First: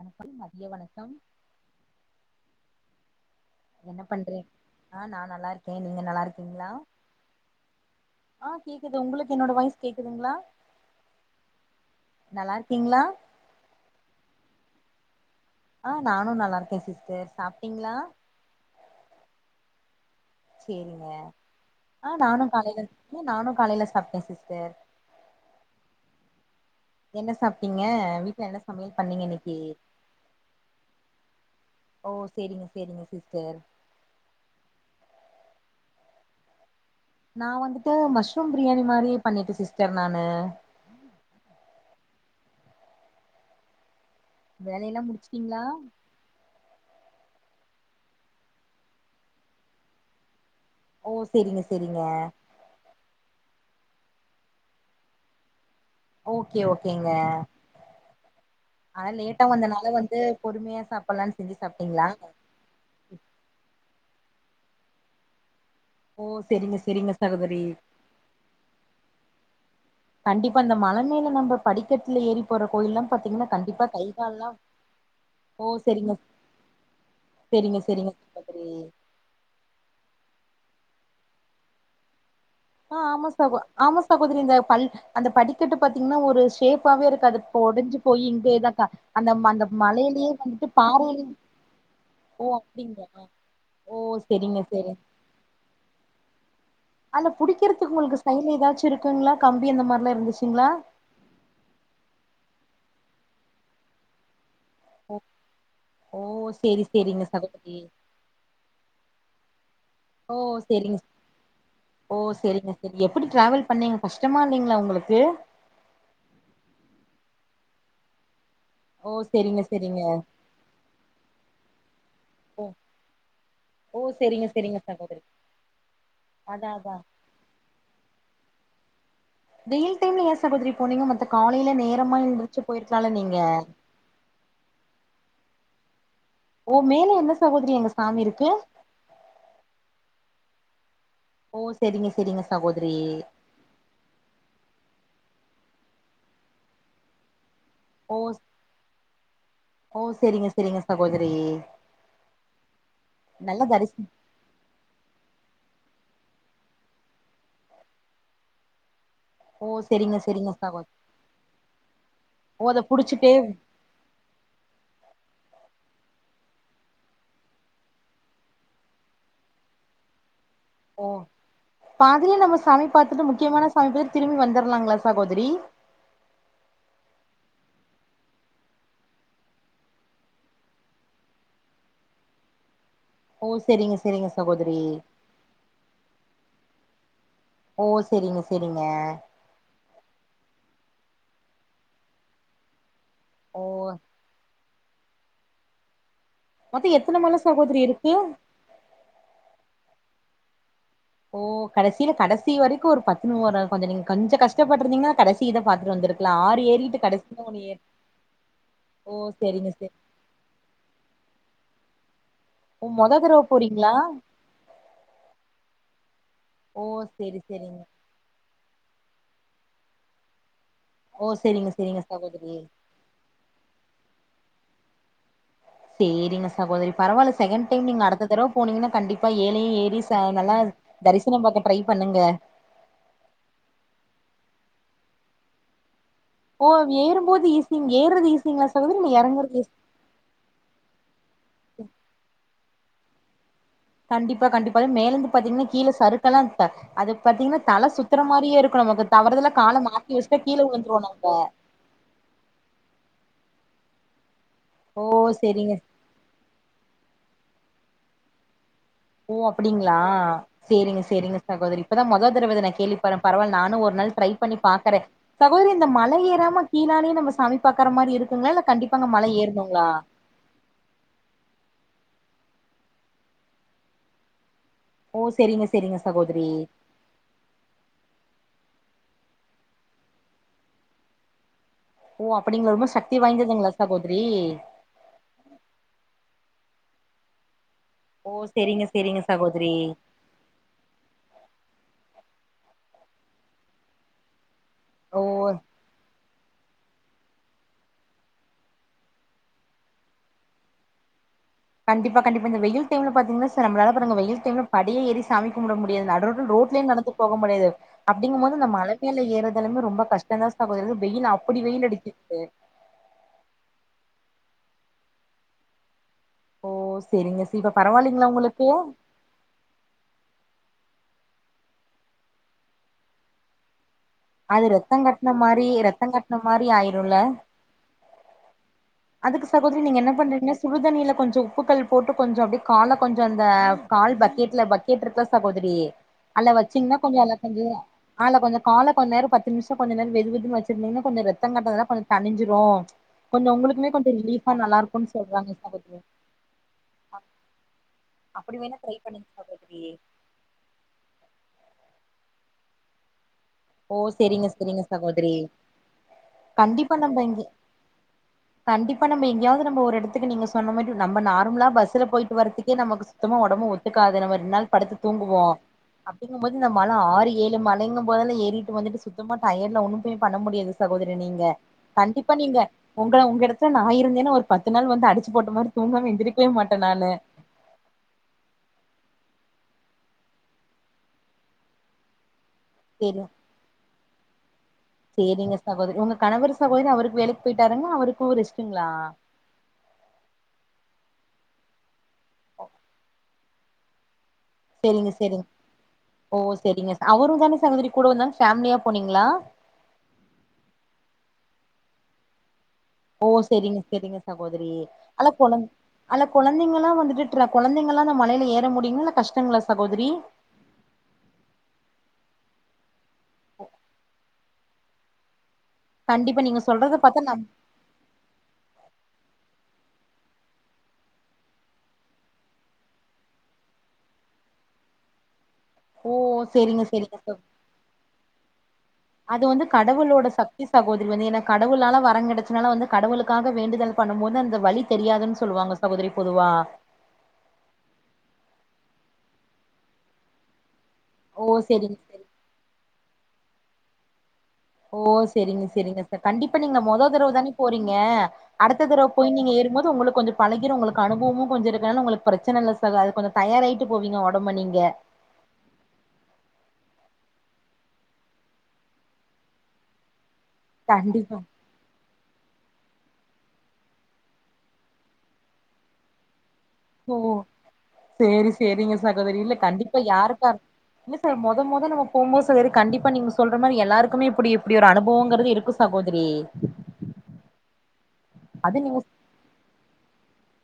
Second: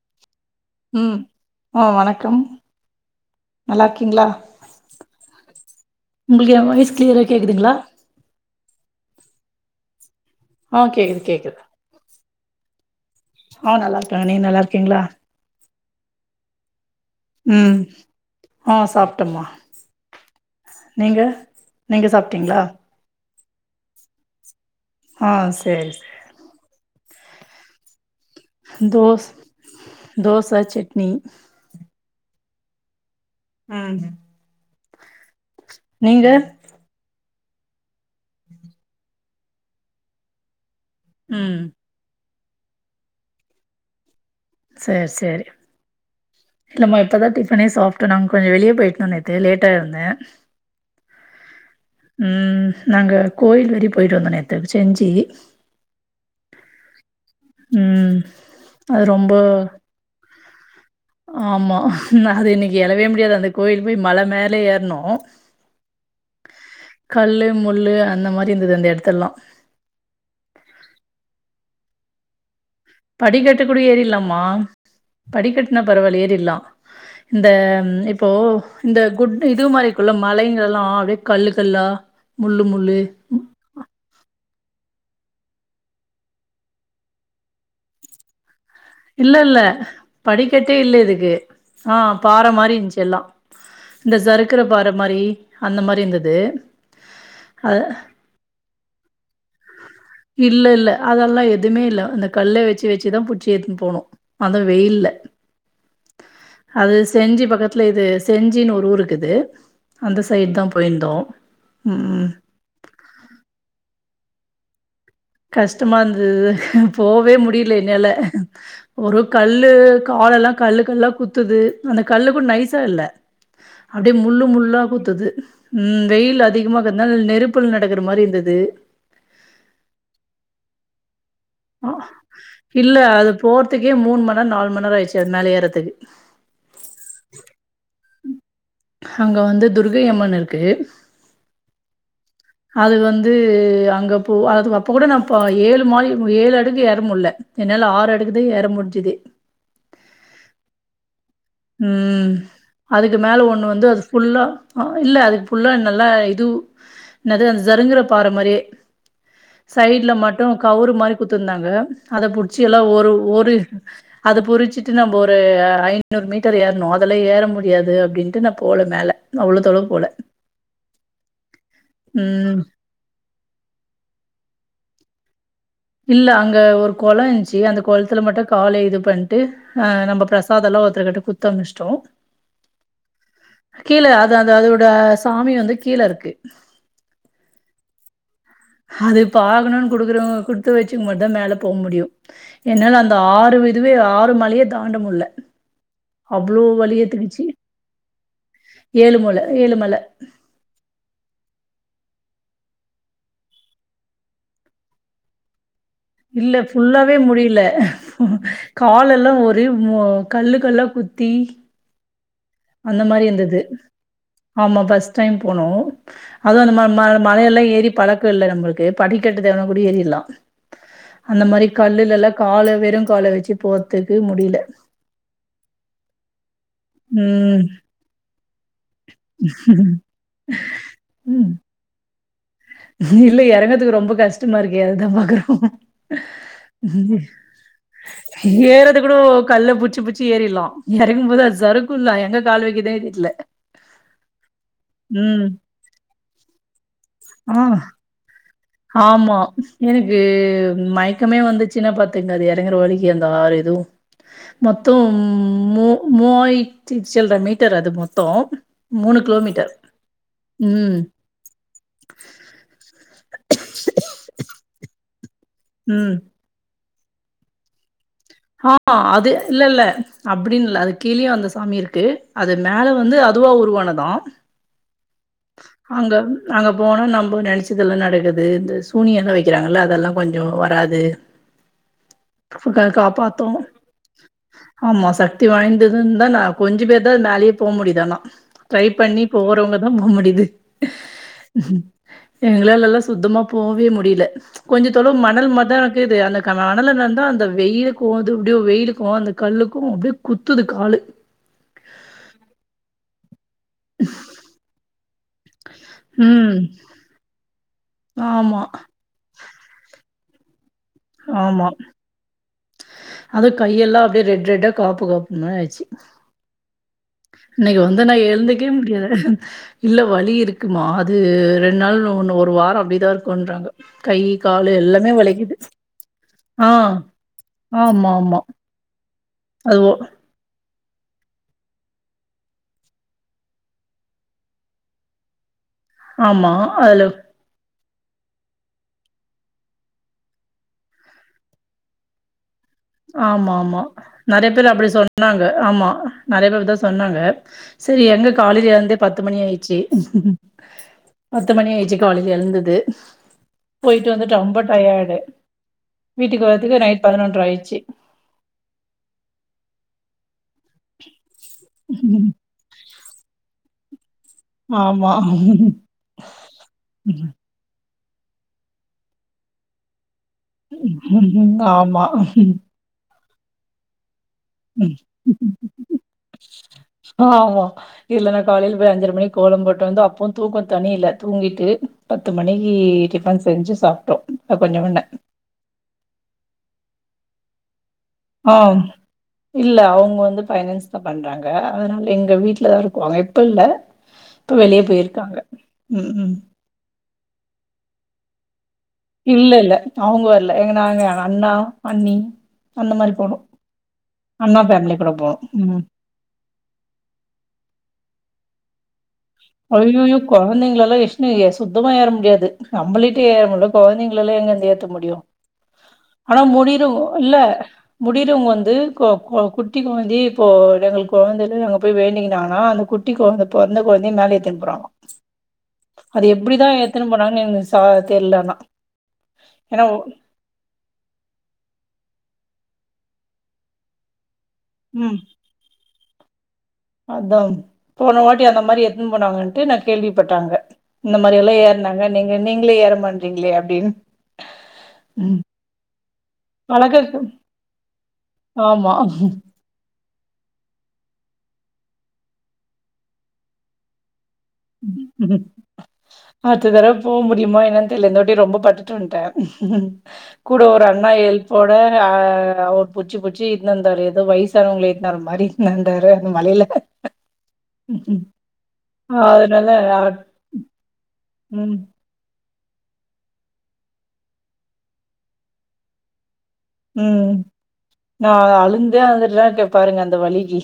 அந்த ஃபைங்க ம் அ வணக்கம் நல்லா என்ன இருக்கீங்களா பண்றே அ நா நல்லா இருக்கே நீங்க நல்லா உங்களுக்கு என் இருக்கீங்ளா வாய்ஸ் கிளியரா கேக்குதுங்களா அ கேக்குது உங்ளுக்கு என்னோட வாய்ஸ் கேக்குதுங்ளா அ கேக்குது கேக்குது நல்லா இருக்கீங்களா அ நல்லா இருக்காங்க நீ நல்லா இருக்கீங்ளா அ நானு நல்லா இருக்கே சிஸ்டர் சாப்ட்டீங்ளா அ சாப்ட்டம்மா சேரிங்க நீங்க நீங்க அ நானு சாப்ட்டீங்களா காலையிலா நானு காலையில சாப்ட்டே சிஸ்டர் அ செரி செரி என்ன சாப்ட்டீங்க வீ தோச தோச சட்னி செரிங்க செரிங்க சிஸ் ம் நீங்க நா வந்துட்டு மஷ்ரூம் பிரியாணி மாரி பண்ணிட்டு சிஸ்டர் நானு ம் வேலையெல்லா சேரி சேரி முடிச்சிட்டீங்ளா இல்லம்மா இப்பதா டிஃப்னே சாப்பிட்டோ நாங்க கொஞ்சோ வெளியே போயிட்டோ நேத்து லேட்டா எழுந்த ஓ செரிங்க செரிங்க நாங்க கோயில் வர போயிட்டு வந்தோ நேத்துக்கு செஞ்சு ஓகே ஓகேங்க ம் அது ஆனா லேட்டா ரொம்ப வந்தனால வந்து பொறுமையா சாப்படலான்னு செஞ்சு ஆமா சாப்ட்டீங்களா அது இன்னிக்கு எழவே முடியாது அந்த கோயில் போய் மல மேல ஏறனு ஓ செரிங்க செரிங்க கல்லு சகோதரி முள்ளு அந்த மாரி இருந்தது அந்த எடத்தல்லா கண்டிப்பா அந்த மல மேல நம்ப படிக்கட்ல ஏரி படிக்கட்டு கூட ஏறிலமா ஓ படிக்கட்ன செரிங்க பரவாயில ஏறிலா இந்த செரிங்க செரிங்க இப்போ சகோதரி இந்த குட் இது மாரிக்குள்ள மலை அதுல்லா அப்டியே கல்லு கல்லா முள்ளு முள்ளு அ ஆமா சகோ ஆமா சகோதரி இந்த பல் அந்த படிக்கட்டு பாத்தீங்கன்னா ஒரு ஷேப்பாவே இருக்காது அது ஒடஞ்சு போய் இங்கேதா இல்ல இல்ல படிக்கட்டே இல்ல பாறையில இதுக்கு அ பாற ஓ மாரி இருந்துச்சு எல்லா அப்டிங்களா ஓ இந்த செரிங்க சறுக்கிற பாறை செரிங்க மாரி அந்த மாரி இருந்துது அந்த புடிக்கிறதுக்கு உங்ளுக்கு சைட்ல எதாச்சு இருக்குங்ளா கம்பி அந்த மாரி இல்ல இல்ல அதெல்லா எதுவுமே இல்ல அந்த கல்ல வெச்சு வெச்சுதா புடிச்சி ஏத்துன்னு போனு அது வெயில்ல ஓ ஓ செரி அது செரிங்க செஞ்சி சகோதரி பக்கத்துல இது செஞ்சின்னு ஒரு ஊரு இக்குது அந்த ஓ சைட் தா செரிங்க போயிருந்தோ ஓ செரிங்க செரி எப்டி டிராவல் பண்ணீங்க கஷ்டமா இல்லிங்ளா உங்ளுக் கஷ்டமா இந்தது போவே முடில என்னால ஓ ஒரு செரிங்க கல்லு செரிங்க காலெல்லா கல்லு கல்லா குத்துது அந்த கல்லுக்குட ஓ நைசா இல்ல ஓ அப்டியே முள்ளு செரிங்க செரிங்க முள்ளா சகோதரி குத்துது ம் வெயில் அதிக அதா அதா இக்குறதால நெருப்புல நடக்கிற மாரி இருந்துது வெயில் டைம்ல ஏ சகோதரி போனிங்க மத்த காலையில அ நேரமா எந்திரிச்சு இல்ல போயிருக்கலால அது நீங்க போறதுக்கே மூணு மண்நேர நாலு மண்நேர ஆயிடுச்சு அது மேலே ஏறதுக்கு ஓ மேல என்ன சகோதரி அங்க சாமி இருக்கு அங்க வந்து துர்கையம்மன் இருக்கு ஓ செரிங்க செரிங்க சகோதரி அது வந்து அங்க போ அது அப்ப கூட நா ப்பா ஏழு மாலி ஏழு அடுக்கு ஏற முடில என்னால ஆறு ஓ அடுக்குதா ஏற முடிஞ்சுது ஓ செரிங்க செரிங்க சகோதரி ம் அதுக்கு மேல நல்லா ஒண்ணு வந்து அது தரிசி புல்லா இல்ல அதுக்கு புல்லா நல்லா ஆ இதுவு என்னது அந்த ஜருங்குற பாற மாரியே ஓ சைட்ல செரிங்க மட்டு செரிங்க கவுரு சகோதரி மாரி குத்துருந்தாங்க அத ஓ புடிச்செல்லா அத ஒரு புடிச்சிட்டே ஒரு அது புடு டுச்சுட்டு நம்ம ஒரு ஐந் என்னுரு மீட்டர் ஏறணு அதலா ஏற முடியாது அப்டின்ட்டு நா போல மேல அவ்ளோ தொளவு போல ஓ பாதிலயே ம். நம்ம சாமி பாத்துட்டு முக்கியமான சாமி பாத்துட்டு திரும்பி வந்தர்னு ன்லாங்களா சகோதரி இல்ல அங்க ஒரு கொலோ இருந்துச்சு அந்த கொளத்துல மட்டு கால இது பண்ட்டு ஆ நம்ம ப்ரசாதல்லா ஒருத்தர் கிட்ட குத்து அமுச்ட்டோ ஓ செரிங்க கீழ செரிங்க அது அது அதோட சகோதரி சாமி வந்து கீழருக்கு ஓ செரிங்க செரிங்க அது பாக்கணுன்னு குடுக்குறவுங்க குடுத்து வச்சுக்கும்போது தா மேல போ முடியும் என்னால அந்த அந்த ஆறு ஓ விதுவே ஆறு மலையே தாண்டமுல்ல அவ்ளோ மொத்தோ எத்தன மல வழியேத்துக்குச்சு சகோதரி இருக்கு ஏழு மழ ஏழு மல ஓ கடைசியில கடைசி வரைக்கும் ஒரு பதுனோறாவா கொஞ்ச நீங்க கொஞ்ச கஷ்டப்பட்ருந்தீங்கன்னா கடைசிதா பாத் இல்ல ஃபுல்லாவே முடியல ஓ காலெல்லா ஒரே செரிங்க செரி மு கல்லு கல்லா குத் தீ ஓ அந்த மொத மாரி தடவ இருந்துது போறீங்களா ஆமா பஸ்ட் டைம் போனோ அதுவு அந்த ம ஓ மழ செரி மழையெல்லா செரிங்க ஏறி பழக்கோ இல்ல நம்மளுக்கு படிக்கட்டு தேவனா கூடி ஏறிர்லா ஓ அந்த மாரி செரிங்க செரிங்க கல்லுலெல்லா சகோதரி கால வெறு கால வச்சு போறதுக்கு முடியல சேரிங்க சகோதரி பரவால்ல ம் செகண்ட் டைம் நீங்க அடுத்த தடவ போனீங்கன்னா கண்டிப்பா ஏழயு ஏறி ச நல்லா தரிசனம் ம் பாக்க ட்ரை பண்ணுங்க இல்ல எறங்கறதுக்கு ரொம்ப கஷ்டமா இருக்கு அததா பாக்குறோம் ஓ ஏறும்போது ஈசி ஏறது கூட கல்ல புட்ச்சு புட்ச்சு ஏறிர்லா எறங்கும் போது அது ஜறுக்குல்லா எங்க கால் வக்கி தேடிக்ல கண்டிப்பா கண்டிப்பா மேலருந்து பாத்தீங்கன்னா கீழ சறுக்கெல்லா அந்த அது பாத்தீங்கன்னா ஆ தல சுத்துற மாரியே இருக்கு நமக்கு ஆமா தவறுதலா கால மாத்தி எனக்கு வச்சுட்டா கீழ விழுந்துருவோ நம்ப மயக்கமே வந்துச்சுன்னா பாத்துக்ங்க அது எறங்குற வழிக்கி அந்த ஆறு இதுவும் ஓ மொத்தம் செரிங்க மூ மூவாயித்தி செல்ற மீட்டர் அது மொத்தோ மூணு ஓ கிலோமீட்டர் அப்டிங்களா சேரிங்க ம் சேரிங்க சகோதரி இப்பதா மொத தடவ இத நா கேள்விப்பட்றே பரவால நானு ஒரு நாள் ட்ரை பண்ணி பாக்குறே சகோதரி இந்த ம் மலை ஏறாம கீழாலே நம்ப சாமி பா்க்கற மாரி இருக் ஆ அது இல்லல்ல அப்டின் இல்ல அது கீழயு அந்த சாமி இருக்கு அது மேல வந்து அதுவா உருவானதா ஓ செரிங்க செரிங்க அங்க சகோதரி அங்க போனா நம்ப நெனச்சதெல்லா நடக்குது இந்த சு துணியெல்லா வைக்கிறாங்கல்ல அதெல்லா கொஞ்சோ வராது ஓ அப்டிங்களா க்கா ரொம்ப சக்தி காப்பாத்து வாய்ந்ததுங்களா சகோதரி ஆமா சக்தி வாய்ந்ததுன்னு தா நா கொஞ்ச பேர்தா அது மேலயே போ முடியுது ஆனா ஓ ட்ரை செரிங்க பண்ணி செரிங்க சகோதரி போறவுங்க தா ஃபோன் ஒடையுது எங்களால்லா சுத்தமா போவே முடியல கொஞ்ச தொளவு ஓ மணல் மதோ ஆக்குது அத மணல்ல நடந்தா அந்த வெயிலுக்கு அது அப்டியோ வெயிலுக்கு அந்த கல்லுக்கு அப்டியே குத்துது காலு கண்டிப்பா கண்டிப்பா இந்த வெயில் டைம்ல பாத்தீங்கன்னா செல நம்மளால பாருங்க வெயில் டைம்ல படியே எரி சாமிக் கும்ட முடியாது நடு ரோட்ல ம் ரோட்லயே நடந்து போக முடியாது அப்டிங்கும் போது ஆமா அந்த மல மேல ஏறது இதுலருந்து ரொம்ப கஷ்டோந்தா ஆமா அதுவு கையெல்லா அப்டியே ரெட் ரெட்டா காப்பு காப்புனே ஆயிச்சு ஓ சரிங்க சார். இப்ப இன்னைக்கு வந்து நா பரவாயில்லைங்களா உங்களுக்கு எழுந்துருக்கவே முடியாது இல்ல வலி இருக்குமா அது அது ரெண்டு நாள் ஒன்னு ஒரு வாரோ அப்டிதா இருக்குன்றாங்க கையி அது காலு ரத்தம் எல்லாமே கட்ன வலிக்குது மாரி ரத்தம் கட்ன மாரி ஆ ஆயிரும்ல ஆமாம்மா அதுக்கு சகோதரி நீங்க என்ன பண்றீங்கன்னா சுடுதண்ணியில கொஞ்சோ உப்புக்கல் போட்டு கொஞ்சோ அப்டியே கால கொஞ்ச அந்த கால் பக்கெட்ல பக்கெட் இருக்குல சகோத செரி ஆமா அல்ல வச்சீங்னா அதுல கொஞ்ச அல்ல கொஞ்ச அல்ல கொஞ்ச கால கொஞ் நேர பத்து நிம்ஷ கொஞ்ச நேர வெது வெதுன்னு வச்சிருந்தீங்னா கொஞ்ச ரெத்தங் கட்றதுலா கொஞ்ச தனிஞ்சிரு கொஞ்சோ ஆமாம்மா உங்களுக்குமே கொஞ்சோ நெறைய ரிலீஃபா பேர் நல்லா அப்டி இருக்குன்னு சொன்னாங்க சொல்றாங்க ஆமா சகோதரி நெறைய பேர் அப்டிதா சொன்னாங்க செரி எங்க அப்டி காலைலே வேணா வந்து ட்ரை எ பத்து பண்ணுங்க மணி ஆயிர்ச்சு சகோதரி பத்து மணி ஆயிர்ச்சு காலைல எழுந்தது ஓ போயிட்டு வந்துட் செரிங்க ரொம்ப செரிங்க டயர்டு சகோதரி வீட்டுக்கு வரத்துக்கு கண்டிப்பா நைட் நம்ம பதுனொன்ற இங்க ஆயிர்ச்சு கண்டிப்பா நம்ம எங்கயாவ்து நம்ப ஒரு எடத்துக்கு நீங்க சொ சொன்ன மாரியு நம்ப நார்மலா பஸ்ல போயிட்டு வரத்துக்கே நமக்கு சுத்தமா ஒடம்பு ஒத்துக்காது நம்ம இரு ரெண்ட் நாள் படுத்து ஆமா தூங்குவோ அப்டிங்கும்போது இந்த மழ ஆறு ஏழு மழைங்கு போதெல்லா ஏழு வீட்டுக்கு வந்துட்டு சுத்தமா டயர்ட்ல ஒன்னுமே பண்ண முடியாது சகோதரி நீங்க ஆமா கண்டிப்பா நீங்க ஒங் க ஒங்க எடத்துல நா இருந்தேனா ஒரு அடிச்சு போட்ட மாரி தூங்காம எந்திரிக்கவே மாட்டே நானு ஆ ஆமா இல்லனா காலைல போய் அஞ்சர மணிக் கோலம் போட் டு வந்து அப்பவு தூக்க தனியில்ல தூங்கிட்டு பத்து மணிக்கு சேரி டிஃபன் செஞ்சு சாப்ட்டோ அ பண்ண பண்ண சேரிங்க சகோதரி உங்க கணவர் சகோதரி அவருக்கு வேலைக்கு போயிட்டாருங்க அவருக் ஆ இல்ல அவ்ங்க வந்து ஃபைனான்ஸ் தா பண்றாங்க அதனால எங்க வீட்லதா இருக்குவாங்க இப்ப இல்ல இப்ப வெளிய சேரிங்க போயிருக்காங்க சேரிங் ம் ம் ஓ சேரிங்க அவரு தானே சகோதரி கூட வந்தாலு ஃபேம்லியா இல்ல இல்ல அவ்ங்க வர்ல எங்க நாங்க அண்ணா அண்ணி அந்த மாரி ஓ போனோ. செரிங்க செரிங்க அண்ணா சகோதரி ஃபேமிலி கூட ஆனா போனோ. கொழந்த ம். அல்ல கொழந்தைங்களா வந்துட்டு ட்ர கொழந்தைங்களா அந்த மலைல ஏற முடியும்மா இல்ல கஷ்ட ஐயோயோ கொழந்தைங்களலா வெச்சுனு எ சுத்தமா ஏற முடியாது நம்பளே ஏற முட்ல கொழந்தைங்களலா எங்கருந்து ஏத்த முடியு ஆனா கண்டிப்பா நீங்க முடியிறவ் சொல்றத பாத்தா நா இல்ல முடியிறவ்ங்க வந்து கொ கொ கூட் குட்டி கொழந்தயு இப்போ எங்க கொழந்தைலே அங்க போய் வேண்டிங்கிறாங்க அந்த குட்டி கொழந்த பெறந்த கொழந்த மேலே ட்த்துன் போறாங்களா ஓ அது எப்டிதா செரிங்க எட்த்துன்னு செரிங்க ச போனாங்கன் எனக்கு சா தெர்லனா அது வந்து கடவுளோட சக்தி சகோதரி வந்து ஏனா கடவுளால வரங்கெடச்சு இத்தநாளா வந்து கடவுளுக்காக வேண்டுதல் பண்ணும் போது அந்த வழி தெரியாதுன் சொல்லுவாங்க சகோதரி பொதுவா அதான் போன வாட்டி அந்த மாரி எட்த்துன் போனாங்கன்ட்டு நா கேள்விப்பட்டே அங்க இந்த ஓ மாரியெல்லா செரிங்க ஏற்னாங்க செரி நீங்க நீங்ளே ஏற மாட்றீங்ளே அப்டின் ஓ செரிங்க செரிங்க சார் கண்டிப்பா நீங்க மொத பழக்கக்கு தரவ தானே போறீங்க அடுத்த ஆமா தரவ போய் நீங்க ஏ றும் போது உங்களுக்கு கொஞ்ச பழகிரு உங்களுக்கு அனுபவமு கொஞ்ச இருக்கனால உங்களுக்கு பிரச்சன இல்ல சகோ அதுக்கு கொஞ்ச தயாராயிட்டு போவீங்க ஒடம்ப நீங்க ம் ம் அட்த்து வரவ் போ முடியுமா என்னென் தெர்ல இருந்தவாட்டி ரொம்ப பட்டுட்டு வந்ட்டே கூட ஒரு அண்ணா கண்டிப்பா எல்ப்போட ஆ அவர் புட்ச்சு புட்ச்சு இட்னு வந்தாரு எதோ வய்சானவ்ங்கள இட்த்துனு வர மாரி வந்தாரு அந்த மலையில ஓ சேரி சேரிங்க சக் கோதரி இல்ல அதனால கண்டிப்பா அ யாருக்கா இரு இல்ல சகோ மொத ம் மொத நம்ம போம்போ கு சகோதரி கண்டிப்பா நீங்க சொல்ற மாரி எல்லாருக்குமே இப்டி இப்டி ஒரு அனுபவங்கிறது இருக்கு சகோதரி ம் நா அது நீங்க அழுந்தே அழுந்துட்டுதா இருக்கே பாருங்க அந்த வலிக்கு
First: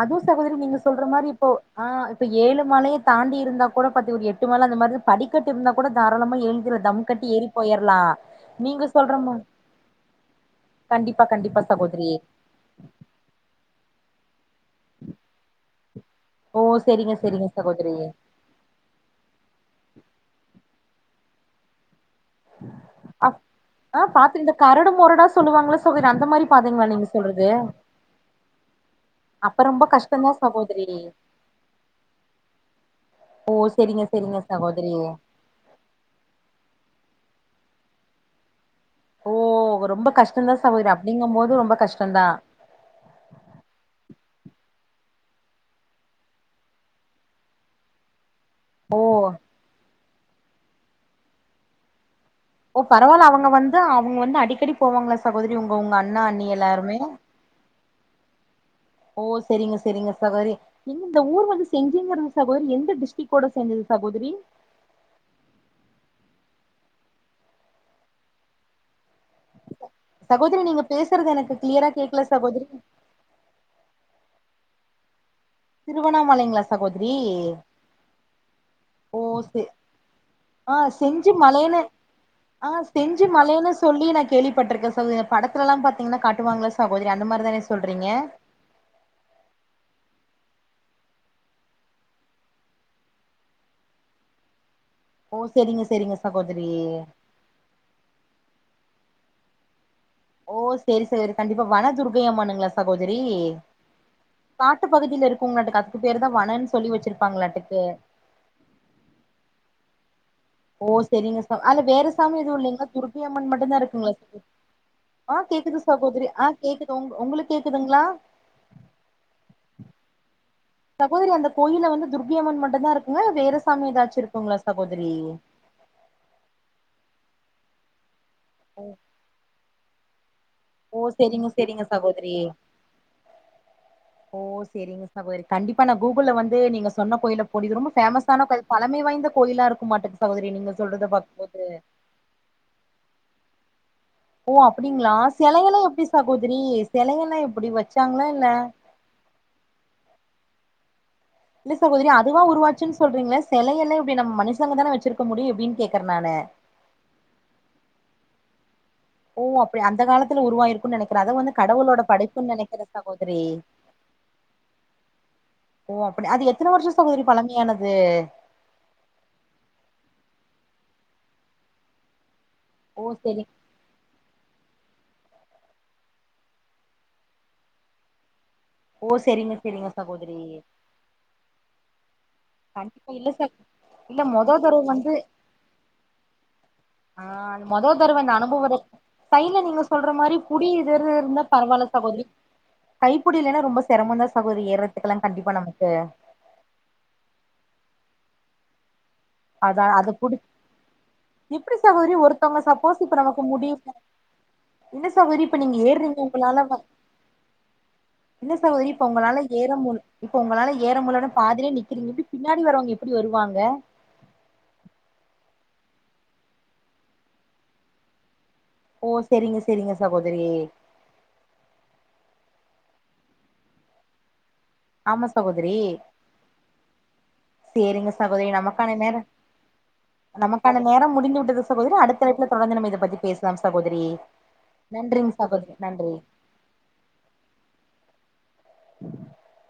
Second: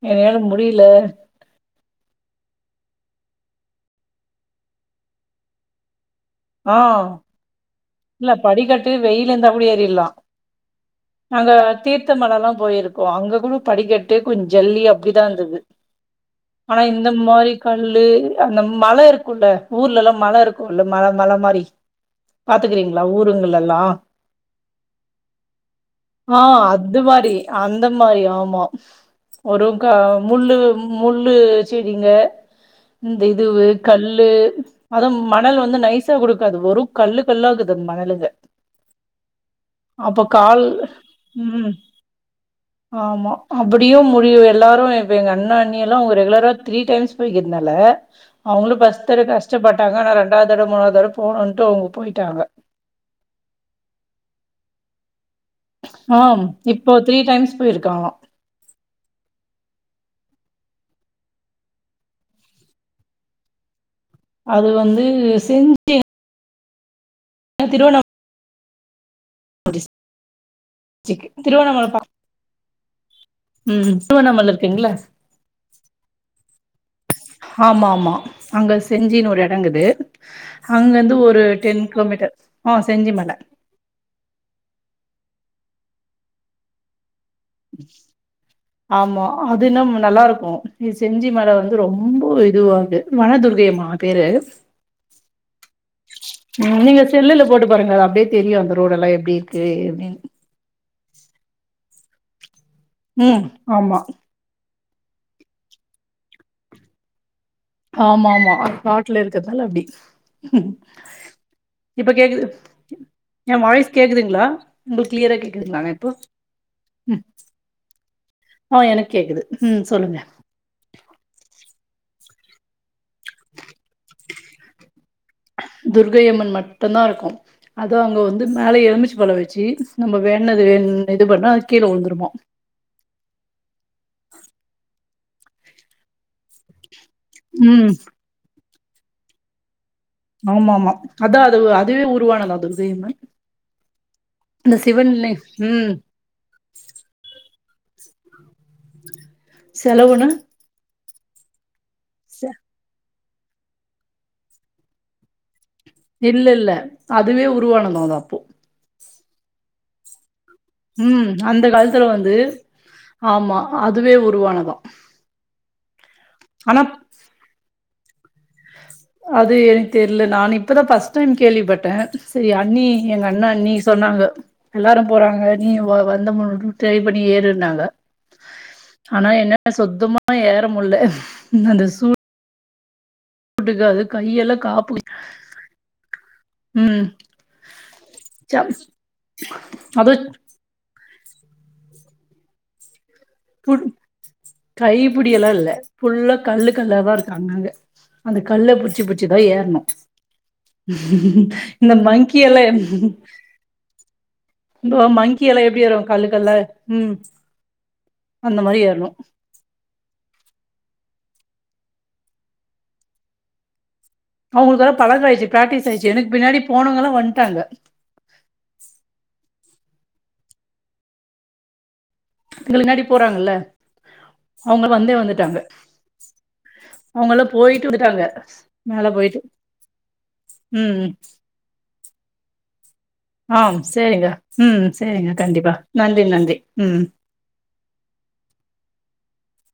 அதுவு என்னால சகோதரி நீங்க முடியல சொல்ற மாரி இப்போ ஆ இப்ப ஏழு மலைய தாண்டி இருந்தா கூட பத்து ஒரு எட்டு மல அந்த மாரிதா படிக்கட்டு இருந்தா கூட தாராளமா எழுந்து ஆ இதுல தம் கட்டி ஏறி போயற் இல்ல படிக்கட்டு வெளில இருந்தா கூட ஏறிர்லா கண்டிப்பா நாங்க கண்டிப்பா சகோதரி தீர்த்தமலலா போயிருக்கோ அங்க கூட படிக்கட் ஜல்லி அப்டிதா இருந்தது ஓ ஆனா இந்த செரிங்க செரிங்க மாரி சகோதரி கல்லு அந்த மல இருக்குல ஊர்லலா மல இருக்கு அந்த மல மல மாரி பாத்துக்றீங்ளா அ ஊருங்களெல்லா ஆ பாத்து இந்த கரடு மொரடா சொல்லுவாங்கள சகோதரி அந்த ஆ மாரி பாதைங்களா அது நீங்க மாரி ரி சொல்றது அந்த மாரி ஆமா அப்ப ஒரு ரொம்ப கா கஷ்டந்தா முள்ளு சகோதரி முள்ளு செடிங்க இந்த ஓ இதுவு செரிங்க கல்லு செரிங்க சகோதரி அத மணல் வந்து நைசா குடுக்காது வெறும் கல்லுக் வெல்லாகுது மணலுங்க ஓ ரொம்ப அப்ப கஷ்டந்தா கால் சகோதரி அப்டிங்கும் போது ம் ரொம்ப கஷ்டந்தா ஆமா அப்புடியு முடிய எல்லாரு இப்ப எங்க அண்ண அண்ணியலா அவுங்க ரெகுலரா த்ரீ டைம்ஸ் போய்கிறனால அவுங்களு ஓ ஃபஸ்ட் தடவ கஷ்டபட்டாங்க ஆனா ரெண்டாத் தடவ மூணாத் தடவ போகணுன்டு அவுங்க போயிட்டாங்க ஓ பரவால்ல அவுங்க வந்து அவுங்க வந்து அடிக்கடி போவாங்களா சகோதரி உங்க உங்க அண்ணா அண்ணி எல்லாருமே கா ஓ செரிங்க செரிங்க சகோதரி இந்த ஊர் வந்து செஞ்சின் போட்ருக்கு சகோதரி எந்த டிஸ்டிக்கோட சேந்தது சகோதரி அது வந்து செஞ்சி திருவண்ணா சகோதரி நீங்க டிஸ்டிக் பேசுறது எனக்கு திருவண்ணாமலை க்ளியரா ப கேக்கல சகோதரி ம் திருவண்ணாமல இருக்குங்ல திருவண்ணாமலைங்ளா சகோ ஆமா ஆமா அங்க ஓ செஞ்சின்னு ஒரு செ எடங்குது ஆ அங்கருந்து செஞ்சி ஒரு மலைன்னு டென் ஆ செஞ்சி மலேனு சொல்லி நா கேள்விபட்டிருக்கே சகோத படத்துலலா பாத்தீங்கன்னா காட்டுவாங்கல்ல சகோத ஆமா அது இன்னும் நல்லாருக்கும் இது செஞ்சி மல வந்து ரொம்ப இதுவாது வனதுர்கையம்மா பேரு ஓ செரிங்க செரிங்க சகோதரி ம் நீங்க செல்லுல போட்டுபாருங்க அது அப்டியே தெரியும் அந்த ரோடெல்லா எப் இப்டியிருக்கு அப்டின் ஓ சேரி சேரி கண்டிப்பா வன துர்கையம்மனுங்களா சகோதரி ம் ஆமா காட் டுப்பகுதியில இருக்குங்ளாட்டுகு அதுக்கு பேர்தா வனன் சொல்லி வெச்சுருக் ஆமா ஆமா காட்ல இருக்கதால அப்டி ஓ சேரிங்க சா அங்க வேற இப்ப சாமி கேக்குது எதுவு இல்லேங்ள துர்கை அம்மன் என் மட்டுந்தா வாய்ஸ் இருக்குங்ளா சகோ கேக்குதுங்களா உங்களுக்கு அ கிளியரா ஆ கேக்குது கேக்குதுங்களாங்க இப்போ சகோதரி ஆ கேக்குது உங் ம் உங்குளுக் கேக்குதுங்ளா ஆ எனக் கேகுது ம் சொல்லுங்க சகோதரி அந்த கோயில்ல வந்து துர்கையம்மன் மட் டுதா இருக்குங்ளா வேற சாமி ஏதாச்சு இருக்குங்ளா சகோதரி அதோ அங்க வந்து மேல எலுபிச்சம்பழொ வெச்சு நம்ம வேண் வேண்டுனது ஓ இது செரிங்க பண்ணா அது செரிங்க கீழ விழுந்துருமா சகோதரி ஓ செரிங்க பா போய்ரு கண்டிப்பா நா கூகுள்ல வந்து நீங்க சொன்ன கோயில போடு இது ம் ரொம்ப ஃபேமஸான கோயில் பழமை வாய்ந்த கோயிலாருக் ஆமா ஆமா அதா அது அதுவே உருவானதா அது உதயமே ஓ அப்புடிங்ளா செலவெல்லா ம் எப்டி சகோதரி செலவெல்லா எப்டி வச்சாங்ளா இல்ல செலவுனா இல்ல சகோதரி அதுவா உருவாச்சுன் சொல்றீங்ளே செலவெல்லா எப்டி நம்ம மனுஷங்கதான வெச்சுருக்க முடியு எப்டின் கேக் இல்ல இல்ல அதுவே உருவானதா அது அப்போ ஓ அப்டி அந்த காலத் துல உருவாய்ருக்குன் நெனைகறே ம் அத வந்து அந்த கடவுளோட காலத்துல வந்து படைப்புன் நெனைகறே சகோதரி ஆமா அதுவே உருவானதா ஓ அப்டி அது எத்தன ஆனா வருஷ சகோதரி பழமையானது அது எனக் தெர்ல நானு இப்பதா ஃபஸ்ட் டைம் கேள்விபட்டே செரி அண்ணி ஓ எங்க அண்ண செரி அண்ணி சொன்னாங்க எல்லாரு போறாங்க நீயு வா வந்து மூண் ட்ரை பண்ணி ஏறுன்னாங்க ஓ ஆனா செரிங்க என்ன செரிங்க சுத்தமா சகோதரி ஏறமுல்ல அந்த சூழ் கண்டிப்பா இல்ல சக் இல்ல கையெல்லா மொதோதடவ காப்பு வந்து ம் ஆ அது மொதோ தரவ இந்த அனுபவொ ச இருக் சைட்ல நீங்க சொல்ற அது மாரி புடி எதிரு இருந்தா பரவால்ல சகோதரி கைப்புடி இல்லேனா ரொம்ப புல் செரமோந்தா சகோதரி ஏறதுக்கெல்லா கைப்புடி எல்லா கண்டிப்பா இல்ல நமக்கு ஃபுல்லா கல்லு கல்லாதா அங்கங்க அந்த கல்ல புடுச்சுபுட் அதா அத புடி எப்டி இந்த சகோதரி மங்கி ஒருத்தவங்க சப்போஸ் எல்லா இப்ப நமக்கு முடி இந்த என்ன சகோதரி மங்கி இப்ப எல்லா நீங்க எப்டி ஏறும் ஏறுறீங்க கல்லு கல்லா உங்களா வ ம் என்ன அந்த மாரி சகோதரி இப்ப ஏறணும் உங்களால ஏறம் இப்ப உங்களால ஏற முடியல பாதிலே நிக்கிறீங்க எப்டி பின்னாடி வரவங்க எப்டி வருவாங்க அவுங்களுக்கெல்லா பழக்கோ ஆயிருச்சு பிராக்டிஸ் ஆயிருச்சு எனக்கு பின்னாடி போனவங்க எல்லா வந்ட்டாங்க ஓ செரிங்க செரிங்க சகோதரி எங்களுக்கு முன்னாடி போறாங்கல்ல அவுங்க வந்தே ஆமா வந்துட்டாங்க சகோதரி அவுங்கெல்லா போயிட்டு சேரிங்க வந்துட்டாங்க சகோதரி நமக்கான மேல நேர போயிட்டு நமக்கான ம் நேரம் முடிந்து விட்டது சகோதரி அடுத்த அழைப்புல தொடர்ந்து நம்ம இத பத்தி ஆ பேசலாம் சகோதரி செரிங்க ம் செரிங்க நன்றிங்க கண்டிப்பா சகோதரி நன்றி நன்றி ம் [inaudible] உம் [unintelligible]